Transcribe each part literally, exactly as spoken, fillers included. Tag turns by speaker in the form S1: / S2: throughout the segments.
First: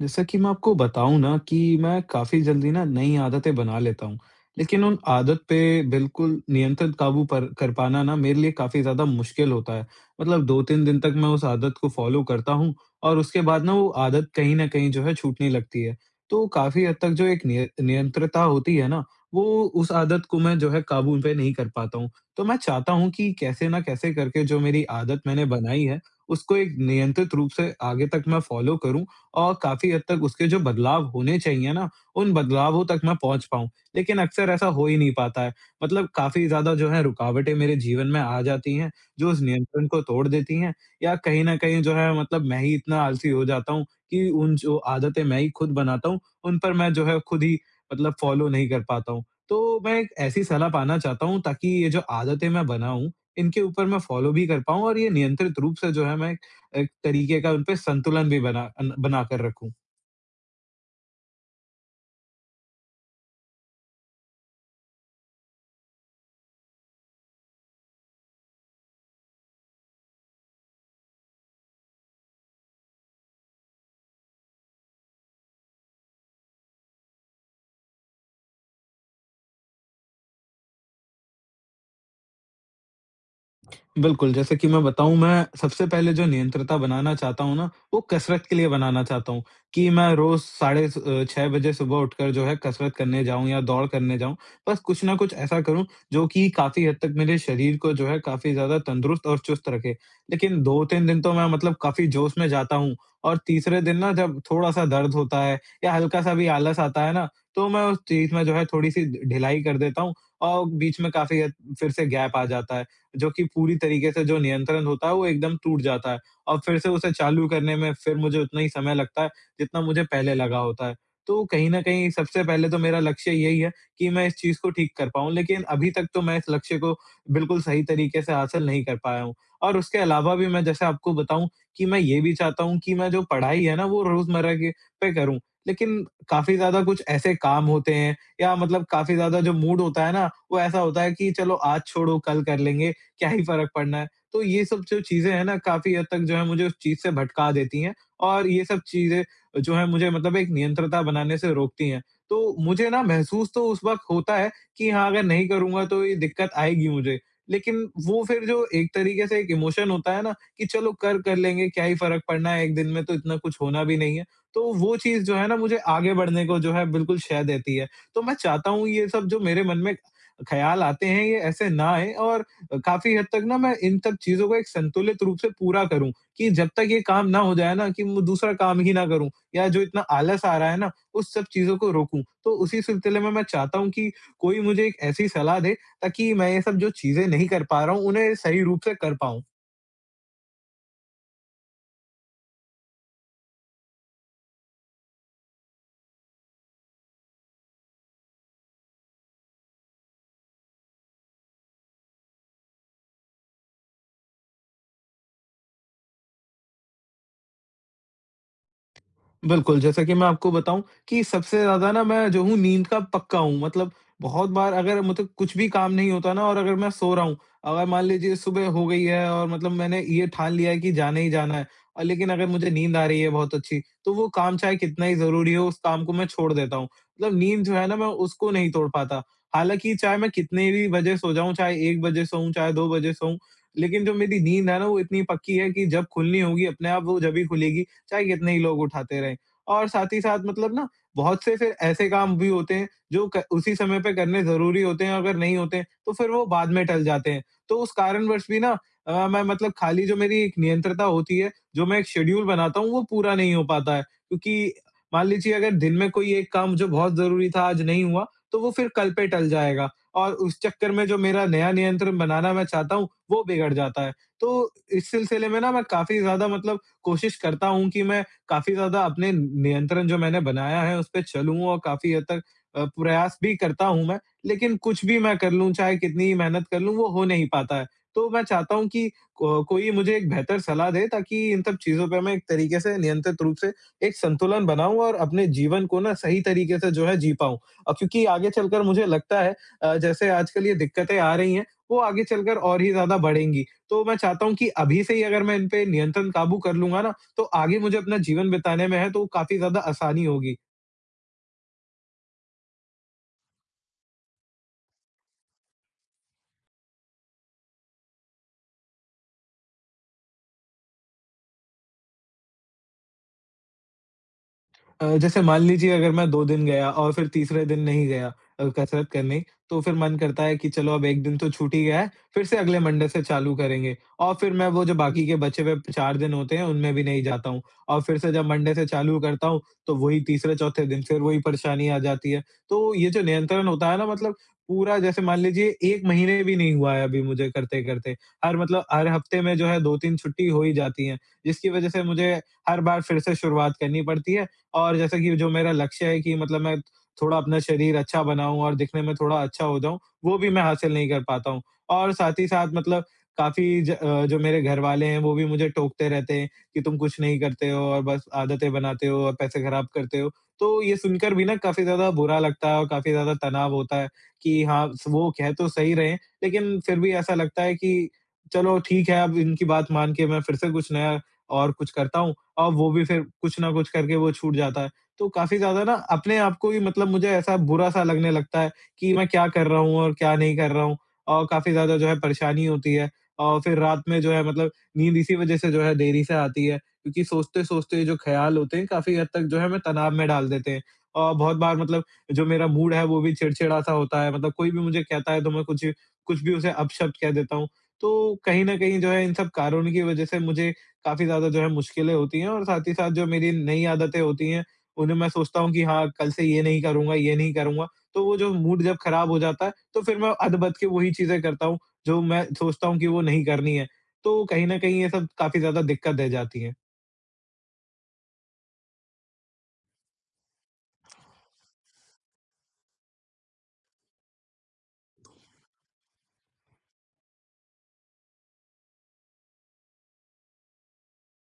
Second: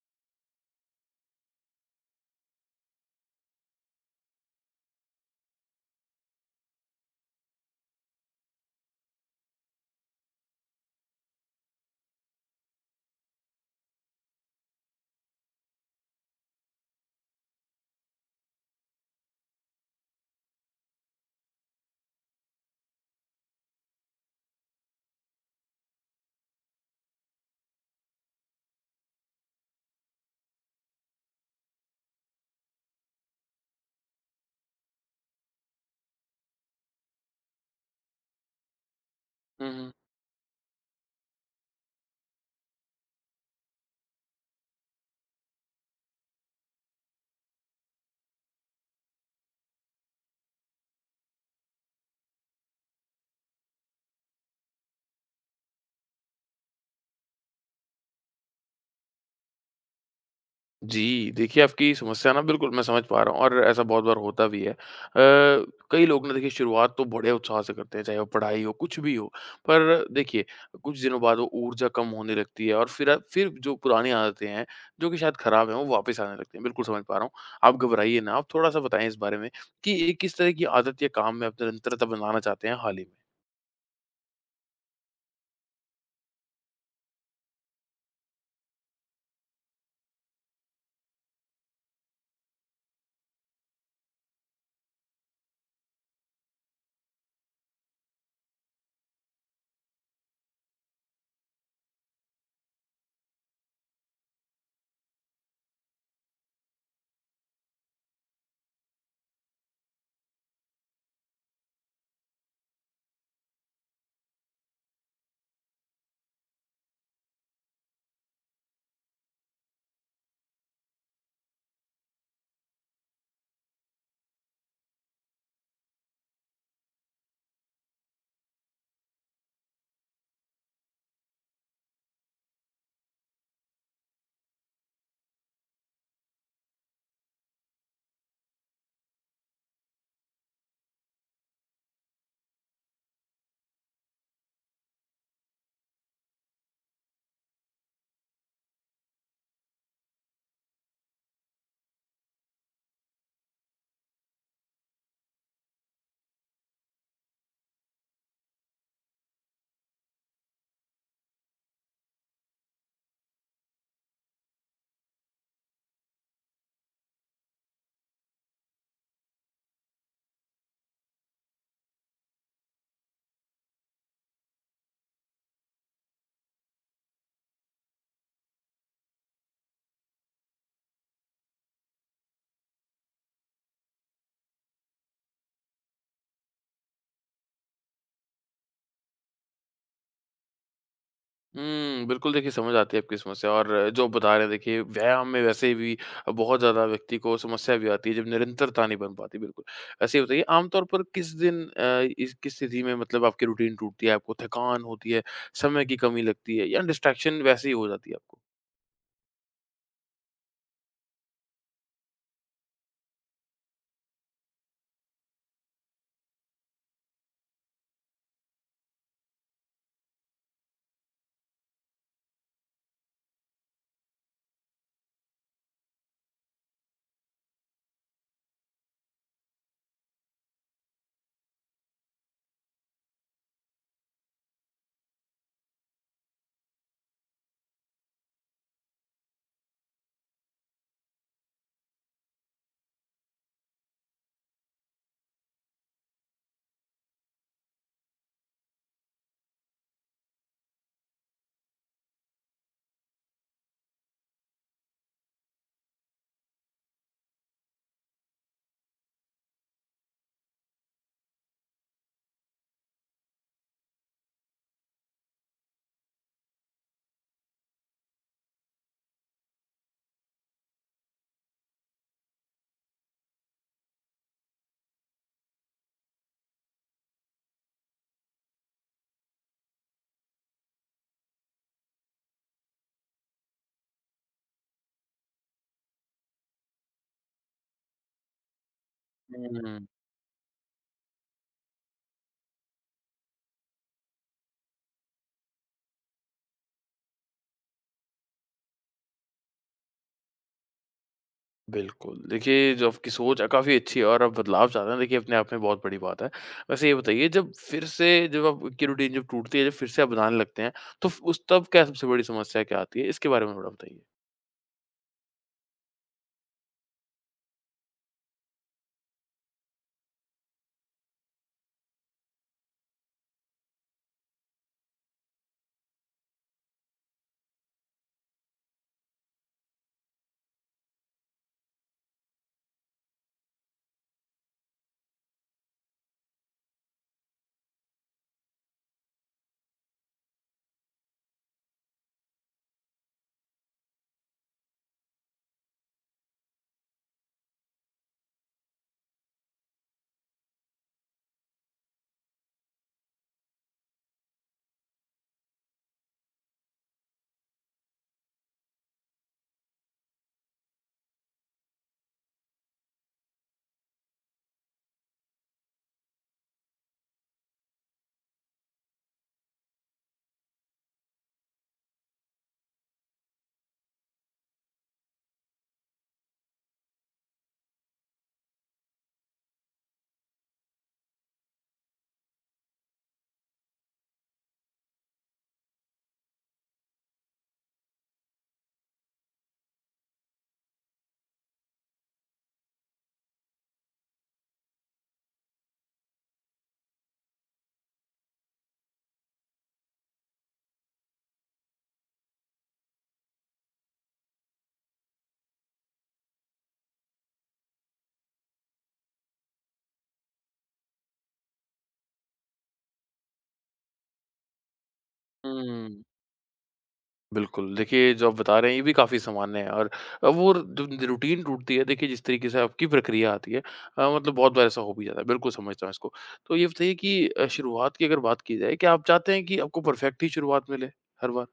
S1: जैसा कि मैं आपको बताऊँ ना कि मैं काफ़ी जल्दी ना नई आदतें बना लेता हूँ, लेकिन उन आदत पे बिल्कुल नियंत्रित काबू पर कर पाना ना मेरे लिए काफ़ी ज़्यादा मुश्किल होता है। मतलब दो तीन दिन तक मैं उस आदत को फ़ॉलो करता हूँ और उसके बाद ना वो आदत कहीं न कहीं जो है छूटने लगती है। तो काफ़ी हद तक जो एक निय नियंत्रता होती है ना, वो उस आदत को मैं जो है काबू पे नहीं कर पाता हूँ। तो मैं चाहता हूँ कि कैसे ना कैसे करके जो मेरी आदत मैंने बनाई है, उसको एक नियंत्रित रूप से आगे तक मैं फ़ॉलो करूँ और काफ़ी हद तक उसके जो बदलाव होने चाहिए ना, उन बदलावों तक मैं पहुँच पाऊँ। लेकिन अक्सर ऐसा हो ही नहीं पाता है। मतलब काफ़ी ज़्यादा जो है रुकावटें मेरे जीवन में आ जाती हैं, जो उस
S2: हुँ,
S1: नियंत्रण
S2: हुँ।
S1: को तोड़ देती हैं या कहीं न कहीं जो है मतलब मैं ही इतना आलसी हो जाता हूँ कि उन जो आदतें मैं ही खुद बनाता हूँ, उन पर मैं जो है खुद ही मतलब फ़ॉलो नहीं कर पाता हूँ। तो मैं एक ऐसी सलाह पाना चाहता हूँ ताकि ये जो आदतें मैं बनाऊँ, इनके ऊपर मैं फ़ॉलो भी कर पाऊँ और ये नियंत्रित रूप से जो है मैं एक तरीके का उनपे संतुलन भी बना अन बनाकर रखूँ।
S2: जी, देखिए आपकी समस्या ना बिल्कुल मैं समझ पा रहा हूँ और ऐसा बहुत बार होता भी है। अ, कई लोग ना देखिए शुरुआत तो बड़े उत्साह से करते हैं, चाहे वो पढ़ाई हो, कुछ भी हो। पर देखिए कुछ दिनों बाद वो ऊर्जा कम होने लगती है और फिर अ, फिर जो पुरानी आदतें हैं, जो कि शायद खराब हैं, वो वापस आने लगती हैं। बिल्कुल समझ पा रहा हूँ। आप घबराइए ना, आप थोड़ा-सा बताएँ इस बारे में कि ये किस तरह की आदत या काम में आप निरंतरता बनाना चाहते हैं हाल ही में?
S1: बिल्कुल, जैसे कि मैं बताऊँ मैं सबसे पहले जो नियंत्रता बनाना चाहता हूँ ना, वो कसरत के लिए बनाना चाहता हूँ, कि मैं रोज़ साढ़े स अ, छह बजे सुबह उठकर जो है कसरत करने जाऊँ या दौड़ करने जाऊँ। बस कुछ न कुछ ऐसा करूँ जो कि काफ़ी हद तक मेरे शरीर को जो है काफ़ी ज़्यादा तंदुरुस्त और चुस्त रखे। लेकिन दो तीन दिन तो मैं मतलब काफ़ी जोश में जाता हूँ और तीसरे दिन ना जब थोड़ा-सा दर्द होता है या हल्का-सा भी आलस आता है ना, तो मैं उस चीज़ में जो है थोड़ी-सी ढिलाई कर देता हूँ और बीच में काफ़ी हद फिर से गैप आ जाता है। जो कि पूरी तरीके से जो नियंत्रण होता है वो एकदम टूट जाता है और फिर से उसे चालू करने में फिर मुझे उतना ही समय लगता है जितना मुझे पहले लगा होता है। तो कहीं न कहीं सबसे पहले तो मेरा लक्ष्य यही है कि मैं इस चीज़ को ठीक कर पाऊँ, लेकिन अभी तक तो मैं इस लक्ष्य को बिल्कुल सही तरीके से हासिल नहीं कर पाया हूँ। और उसके अलावा भी मैं जैसे आपको बताऊँ कि मैं ये भी चाहता हूँ कि मैं जो पढ़ाई है ना वो रोज़मर्रा के पे करूँ, लेकिन काफ़ी ज़्यादा कुछ ऐसे काम होते हैं या मतलब काफ़ी ज़्यादा जो मूड होता है ना, वो ऐसा होता है कि चलो आज छोड़ो कल कर लेंगे, क्या ही फ़र्क पड़ना है। तो ये सब जो चीज़ें हैं ना काफ़ी हद तक जो है मुझे उस चीज़ से भटका देती हैं और ये सब चीज़ें जो है मुझे मतलब एक नियंत्रता बनाने से रोकती हैं। तो मुझे ना महसूस तो उस वक़्त होता है कि हाँ, अगर नहीं करूँगा तो ये दिक्कत आएगी मुझे। लेकिन वो फिर जो एक तरीके से एक इमोशन होता है ना कि चलो कर, कर लेंगे क्या ही फ़र्क पड़ना है, एक दिन में तो इतना कुछ होना भी नहीं है। तो वो चीज़ जो है ना मुझे आगे बढ़ने को जो है बिल्कुल शह देती है। तो मैं चाहता हूँ ये सब जो मेरे मन में ख़्याल आते हैं ये ऐसे ना आएँ और अ, काफ़ी हद तक ना मैं इन सब चीज़ों को एक संतुलित रूप से पूरा करूँ, कि जब तक ये काम ना हो जाए ना कि मैं दूसरा काम ही ना करूँ या जो इतना आलस आ रहा है ना, उस सब चीज़ों को रोकूँ। तो उसी सिलसिले में मैं चाहता हूँ कि कोई मुझे एक ऐसी सलाह दे ताकि मैं ये सब जो चीज़ें नहीं कर पा रहा हूँ, उन्हें सही रूप से कर पाऊँ।
S2: हुँ, बिल्कुल देखिए समझ आती है आपकी समस्या, और जो बता रहे हैं देखिए व्यायाम में वैसे भी बहुत ज़्यादा व्यक्ति को समस्या भी आती है जब निरंतरता नहीं बन पाती, बिल्कुल। वैसे ये बताइए, आम तौर पर किस दिन अ, इस किस स्थिति में मतलब आपकी रूटीन टूटती है, आपको थकान होती है, समय की कमी लगती है, या डिस्ट्रैक्शन वैसे ही हो जाती है आपको?
S1: बिल्कुल, जैसा कि मैं आपको बताऊँ कि सबसे ज़्यादा ना मैं जो हूँ नींद का पक्का हूँ। मतलब बहुत बार अगर मतलब कुछ भी काम नहीं होता ना और अगर मैं सो रहा हूँ, अगर मान लीजिए सुबह हो गई है और मतलब मैंने ये ठान लिया है कि जाना ही जाना है और लेकिन अगर मुझे नींद आ रही है बहुत अच्छी, तो वो काम चाहे कितना ही ज़रूरी हो, उस काम को मैं छोड़ देता हूँ। मतलब नींद जो है ना मैं उसको नहीं तोड़ पाता। हालाँकि चाहे मैं कितने भी बजे सो जाऊँ, चाहे एक बजे सोऊँ, चाहे दो बजे सोऊँ, लेकिन जो मेरी नींद है ना वो इतनी पक्की है कि जब खुलनी होगी अपने आप वो जब ही खुलेगी, चाहे कितने ही लोग उठाते रहें। और साथ ही साथ मतलब ना बहुत से फिर ऐसे काम भी होते हैं जो क उसी समय पे करने ज़रूरी होते हैं, अगर नहीं होते हैं, तो फिर वो बाद में टल जाते हैं। तो उस कारणवश भी ना अ, मैं मतलब खाली जो मेरी एक नियंत्रता होती है, जो मैं एक शेड्यूल बनाता हूँ, वो पूरा नहीं हो पाता है। क्योंकि मान लीजिए अगर दिन में कोई एक काम जो बहुत ज़रूरी था, आज नहीं हुआ, तो वो फिर कल पे टल जाएगा और उस चक्कर में जो मेरा नया नियंत्रण बनाना मैं चाहता हूँ, वो बिगड़ जाता है। तो इस सिलसिले में ना मैं काफ़ी ज़्यादा मतलब कोशिश करता हूँ कि मैं काफ़ी ज़्यादा अपने नियंत्रण जो मैंने बनाया है, उस पे चलूँ और काफ़ी हद तक अ, प्रयास भी करता हूँ मैं। लेकिन कुछ भी मैं कर लूँ, चाहे कितनी ही मेहनत कर लूँ, वो हो नहीं पाता है। तो मैं चाहता हूँ कि को कोई मुझे एक बेहतर सलाह दे ताकि इन सब चीज़ों पे मैं एक तरीके से नियंत्रित रूप से एक संतुलन बनाऊँ और अपने जीवन को ना सही तरीके से जो है जी पाऊँ। अ, क्योंकि आगे चलकर मुझे लगता है अ, जैसे आजकल ये दिक्कतें आ रही हैं, वो आगे चलकर और ही ज़्यादा बढ़ेंगी। तो मैं चाहता हूँ कि अभी से ही अगर मैं इन पे नियंत्रण काबू कर लूँगा ना, तो आगे मुझे अपना जीवन बिताने में है तो काफ़ी ज़्यादा आसानी होगी।
S2: बिल्कुल। देखिए, जो आपकी सोच है काफ़ी अच्छी है, और आप बदलाव चाह रहे हैं देखिए, अपने आप में बहुत बड़ी बात है। वैसे ये बताइए, जब फिर से जब आपकी रूटीन जब टूटती है, जब फिर से आप बनाने लगते हैं, तो फ उस तब क्या, सबसे बड़ी समस्या क्या आती है? इसके बारे में थोड़ा बताइए।
S1: अ, जैसे मान लीजिए अगर मैं दो दिन गया और फिर तीसरे दिन नहीं गया अ, कसरत करने, तो फिर मन करता है कि चलो अब एक दिन तो छूट ही गया है, फिर से अगले मंडे से चालू करेंगे और फिर मैं वो जो बाकी के बचे हुए चार दिन होते हैं, उनमें भी नहीं जाता हूँ और फिर से जब मंडे से चालू करता हूँ, तो वही तीसरे-चौथे दिन फिर वही परेशानी आ जाती है। तो ये जो नियंत्रण होता है ना मतलब पूरा जैसे मान लीजिए एक महीने भी नहीं हुआ है अभी मुझे करते-करते। हर मतलब हर हफ्ते में जो है दो तीन छुट्टी हो ही जाती हैं, जिसकी वजह से मुझे हर बार फिर से शुरुआत करनी पड़ती है और जैसा कि जो मेरा लक्ष्य है कि मतलब मैं थोड़ा अपना शरीर अच्छा बनाऊँ और दिखने में थोड़ा अच्छा हो जाऊँ, वो भी मैं हासिल नहीं कर पाता हूँ। और साथ ही साथ मतलब काफ़ी ज अ, जो मेरे घरवाले हैं, वो भी मुझे टोकते रहते हैं कि तुम कुछ नहीं करते हो और बस आदतें बनाते हो और पैसे खराब करते हो। तो ये सुनकर भी ना काफ़ी ज़्यादा बुरा लगता है और काफ़ी ज़्यादा तनाव होता है कि हाँ, स वो कह तो सही रहे हैं, लेकिन फिर भी ऐसा लगता है कि चलो ठीक है, अब इनकी बात मान के मैं फिर से कुछ नया और कुछ करता हूँ। और वो भी फिर कुछ ना कुछ करके वो छूट जाता है। तो काफ़ी ज़्यादा ना अपने आप को ही मतलब मुझे ऐसा बुरा-सा लगने लगता है कि मैं क्या कर रहा हूँ और क्या नहीं कर रहा हूँ और काफ़ी ज़्यादा जो है परेशानी होती है और फिर रात में जो है मतलब नींद इसी वज़ह से जो है देरी से आती है क्योंकि सोचते-सोचते जो ख़्याल होते हैं काफ़ी हद तक जो है हमें तनाव में डाल देते हैं। और बहुत बार मतलब जो मेरा मूड है वो भी चिड़चिड़ा-सा होता है मतलब कोई भी मुझे कहता है तो मैं कुछ कुछ भी उसे अपशब्द कह देता हूँ। तो कहीं न कहीं जो है इन सब कारणों की वज़ह से मुझे काफ़ी ज़्यादा जो है मुश्किलें होती हैं और साथ ही साथ जो मेरी नई आदतें होती हैं, उन्हें मैं सोचता हूँ कि हाँ, कल से ये नहीं करूँगा, ये नहीं करूँगा। तो वो जो मूड जब खराब हो जाता है, तो फिर मैं अदबद के वही चीज़ें करता हूँ, जो मैं सोचता हूँ कि वो नहीं करनी है। तो कहीं न कहीं ये सब काफ़ी ज़्यादा
S2: हुँ।
S1: दिक्कत दे जाती है।
S2: बिल्कुल। देखिए, जो आप बता रहे हैं ये भी काफ़ी सामान्य है, और वो जो रूटीन टूटती है देखिए, जिस तरीके से आपकी प्रक्रिया आती है, अ, मतलब बहुत बार ऐसा हो भी जाता है। बिल्कुल समझता हूँ इसको। तो ये बताइए कि अ, शुरुआत की अगर बात की जाए, क्या आप चाहते हैं कि आपको परफेक्ट ही शुरुआत मिले हर बार?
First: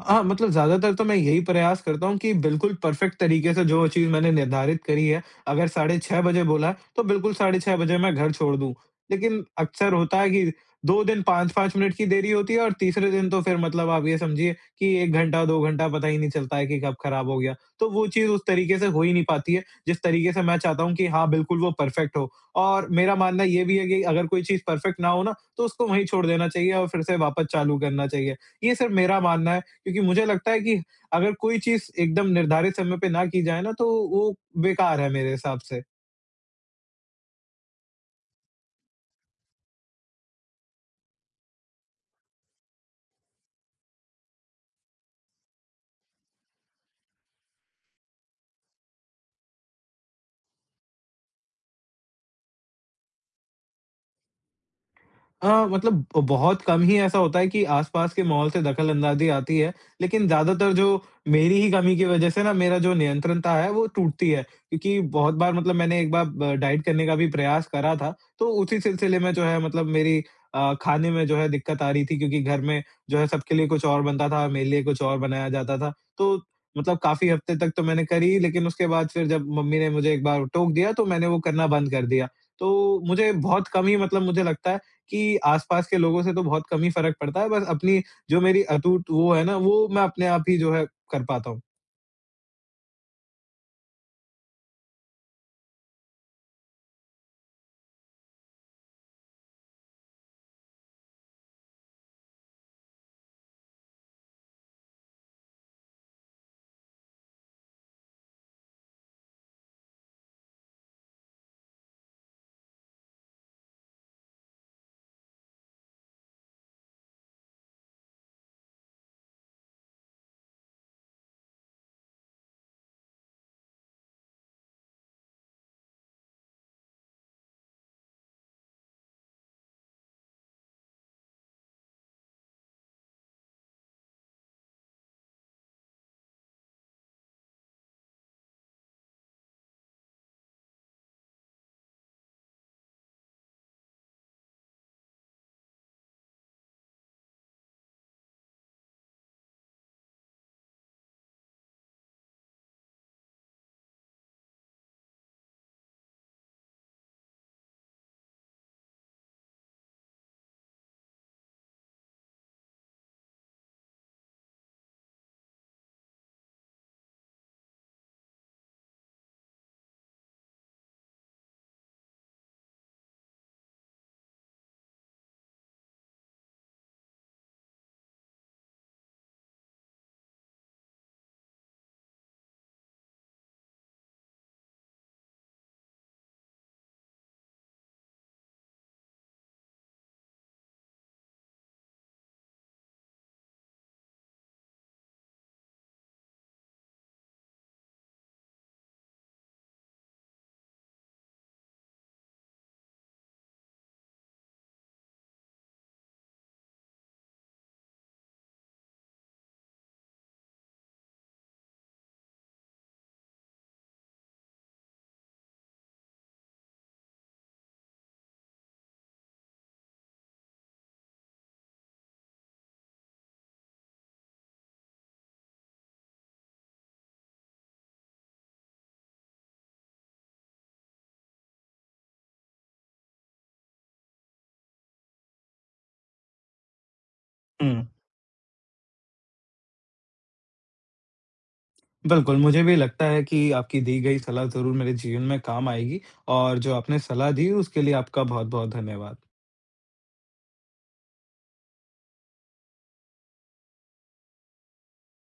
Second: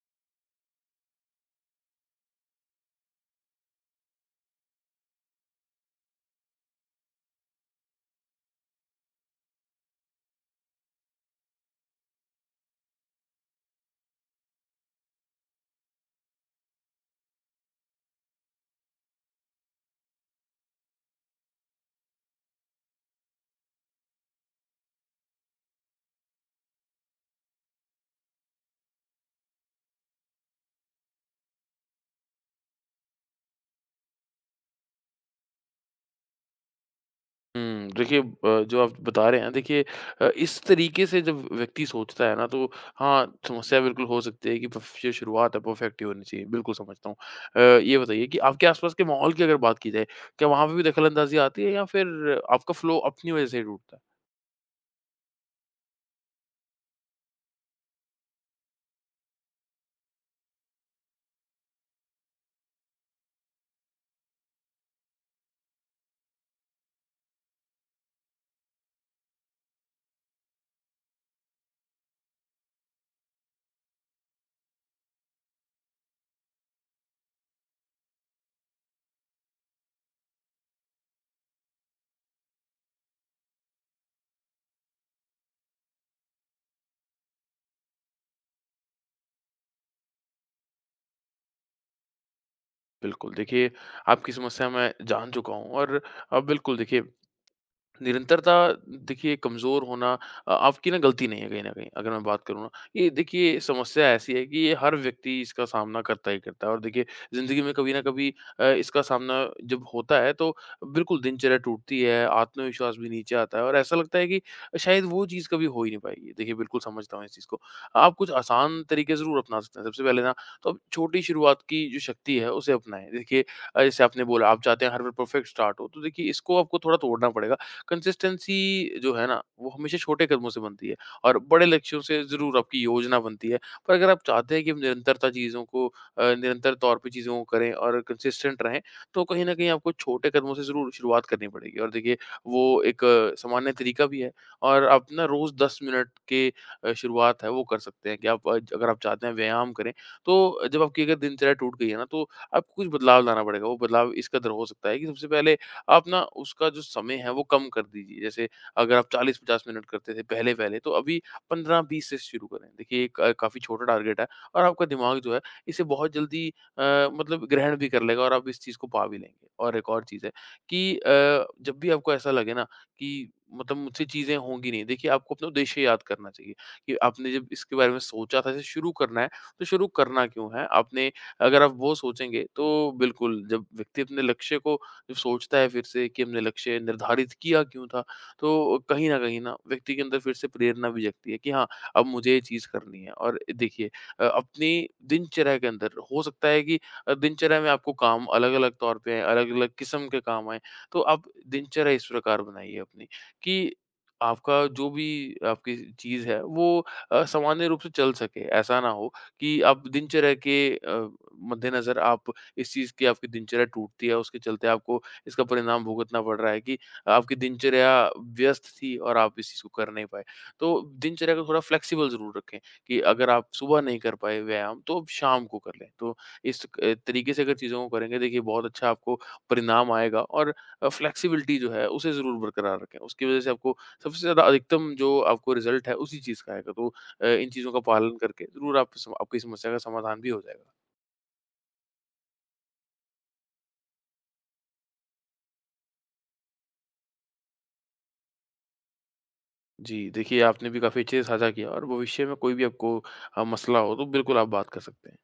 S1: हाँ, मतलब ज़्यादातर तो मैं यही प्रयास करता हूँ कि बिल्कुल परफ़ेक्ट तरीके से जो चीज़ मैंने निर्धारित करी है, अगर साढ़े छह बजे बोला है, तो बिल्कुल साढ़े छह बजे मैं घर छोड़ दूँ। लेकिन अक्सर होता है कि दो दिन पाँच पाँच मिनट की देरी होती है और तीसरे दिन तो फिर मतलब आप ये समझिए कि एक घंटा, दो घंटा पता ही नहीं चलता है कि कब ख़राब हो गया। तो वो चीज़ उस तरीके से हो ही नहीं पाती है, जिस तरीके से मैं चाहता हूँ कि हाँ, बिल्कुल वो परफ़ेक्ट हो। और मेरा मानना ये भी है कि अगर कोई चीज़ परफ़ेक्ट ना हो ना, तो उसको वहीं छोड़ देना चाहिए और फिर से वापस चालू करना चाहिए। ये सिर्फ़ मेरा मानना है। क्योंकि मुझे लगता है कि अगर कोई चीज़ एकदम निर्धारित समय पे ना की जाए ना, तो वो बेकार है मेरे हिसाब से।
S2: हुँ, देखिए, अ, जो आप बता रहे हैं देखिए, अ, इस तरीके से जब व्यक्ति सोचता है ना, तो हाँ, समस्या बिल्कुल हो सकती है कि पफ जो शुरुआत है परफेक्ट ही होनी चाहिए, बिल्कुल समझता हूँ। अ, ये बताइए कि आपके आस-पास के माहौल की अगर बात की जाए, क्या वहाँ पे भी दखल-अंदाज़ी आती है, या फिर आपका फ्लो अपनी वजह से ही टूटता है?
S1: हाँ, मतलब बहुत कम ही ऐसा होता है कि आसपास के माहौल से दखल-अंदाज़ी आती है, लेकिन ज़्यादातर जो मेरी ही कमी की वज़ह से ना मेरा जो नियंत्रणता है वो टूटती है। क्योंकि बहुत बार मतलब मैंने एक बार ब डाइट करने का भी प्रयास करा था, तो उसी सिलसिले में जो है मतलब मेरी अ, खाने में जो है दिक्कत आ रही थी क्योंकि घर में जो है सबके लिए कुछ और बनता था, मेरे लिए कुछ और बनाया जाता था। तो मतलब काफ़ी हफ्ते तक तो मैंने करी लेकिन उसके बाद फिर जब मम्मी ने मुझे एक बार टोक दिया तो मैंने वो करना बंद कर दिया। तो मुझे बहुत कम ही मतलब मुझे लगता है कि आस-पास के लोगों से तो बहुत कम ही फ़र्क पड़ता है, बस अपनी जो मेरी अटूट वो है ना, वो मैं अपने आप ही जो है कर पाता हूँ।
S2: बिल्कुल, देखिए, आपकी समस्या मैं जान चुका हूँ। और अब बिल्कुल देखिए, निरंतरता देखिए कमज़ोर होना, अ, आपकी ना गलती नहीं है कहीं न कहीं, अगर मैं बात करूँ ना, ये देखिए समस्या ऐसी है कि ये हर व्यक्ति इसका सामना करता ही करता है। और देखिए, ज़िंदगी में कभी न कभी अ, इसका सामना जब होता है, तो बिल्कुल दिनचर्या टूटती है, आत्मविश्वास भी नीचे आता है, और ऐसा लगता है कि शायद वो चीज़ कभी हो ही नहीं पाएगी। देखिए, बिल्कुल समझता हूँ इस चीज़ को। आप कुछ आसान तरीके ज़रूर अपना सकते हैं। सबसे पहले ना, तो आप छोटी शुरुआत की जो शक्ति है उसे अपनाएँ। देखिए, अ, जैसे आपने बोला, आप चाहते हैं हर बार परफेक्ट स्टार्ट हो, तो देखिए इसको आपको थोड़ा तोड़ना पड़ेगा। कंसिस्टेंसी जो है ना, वो हमेशा छोटे कदमों से बनती है, और बड़े लक्ष्यों से ज़रूर आपकी योजना बनती है। पर अगर आप चाहते हैं कि निरंतरता चीज़ों को, अ, निरंतर तौर पे चीज़ों को करें और कंसिस्टेंट रहें, तो कहीं न कहीं आपको छोटे कदमों से ज़रूर शुरुआत करनी पड़ेगी। और देखिए, वो एक अ, सामान्य तरीका भी है। और आप ना रोज़ दस मिनट के अ, शुरुआत है, वो कर सकते हैं कि आप, अ, अगर आप चाहते हैं व्यायाम करें, तो जब आपकी अगर दिनचर्या टूट गई है ना, तो आपको कुछ बदलाव लाना पड़ेगा। वो बदलाव इस कदर हो सकता है कि सबसे पहले आप ना उसका जो समय है वो कम कर दीजिए। जैसे, अगर आप चालीस पचास मिनट करते थे पहले-पहले, तो अभी पंद्रह बीस से शुरू करें। देखिए, ये क काफ़ी छोटा टारगेट है, और आपका दिमाग जो है इसे बहुत जल्दी अ, मतलब ग्रहण भी कर लेगा, और आप इस चीज़ को पा भी लेंगे। और एक और चीज़ है कि अ, जब भी आपको ऐसा लगे ना कि मतलब मुझसे चीज़ें होंगी नहीं, देखिए, आपको अपना उद्देश्य याद करना चाहिए कि आपने जब इसके बारे में सोचा था, इसे शुरू करना है, तो शुरू करना क्यों है? आपने, अगर आप वो सोचेंगे तो बिल्कुल, जब व्यक्ति अपने लक्ष्य को जब सोचता है फिर से कि हमने लक्ष्य निर्धारित किया क्यों था, तो कहीं न कहीं ना व्यक्ति के अंदर फिर से प्रेरणा भी जगती है कि हाँ, अब मुझे ये चीज़ करनी है। और देखिए, अ, अपनी दिनचर्या के अंदर हो सकता है कि अ, दिनचर्या में आपको काम अलग-अलग तौर पे आएँ, अलग-अलग किस्म के काम आएँ। तो आप दिनचर्या इस प्रकार बनाइए अपनी कि आपका जो भी आपकी चीज़ है वो अ, सामान्य रूप से चल सके। ऐसा ना हो कि आप दिनचर्या के अ, मद्देनज़र, आप इस चीज़ की आपकी दिनचर्या टूटती है, उसके चलते आपको इसका परिणाम भुगतना पड़ रहा है कि आपकी दिनचर्या व्यस्त थी और आप इस चीज़ को कर नहीं पाए। तो दिनचर्या को थोड़ा फ्लेक्सिबल ज़रूर रखें, कि अगर आप सुबह नहीं कर पाए व्यायाम, तो आप शाम को कर लें। तो इस अ, तरीके से अगर चीज़ों को करेंगे, देखिए, बहुत अच्छा आपको परिणाम आएगा। और अ, फ्लेक्सिबिलिटी जो है, उसे ज़रूर बरकरार रखें। उसकी वज़ह से आपको सबसे ज़्यादा, अधिकतम जो आपको रिज़ल्ट है उसी चीज़ का आएगा। तो अ, इन चीज़ों
S1: हुँ।
S2: का पालन करके ज़रूर आप, सम आपकी समस्या का समाधान भी हो जाएगा।
S1: बिल्कुल, मुझे भी लगता है कि आपकी दी गई सलाह ज़रूर मेरे जीवन में काम आएगी और जो आपने सलाह दी उसके लिए आपका बहुत-बहुत धन्यवाद।
S2: जी, देखिए, आपने भी काफ़ी अच्छे से साझा किया, और भविष्य में कोई भी आपको अ, मसला हो तो बिल्कुल आप बात कर सकते हैं।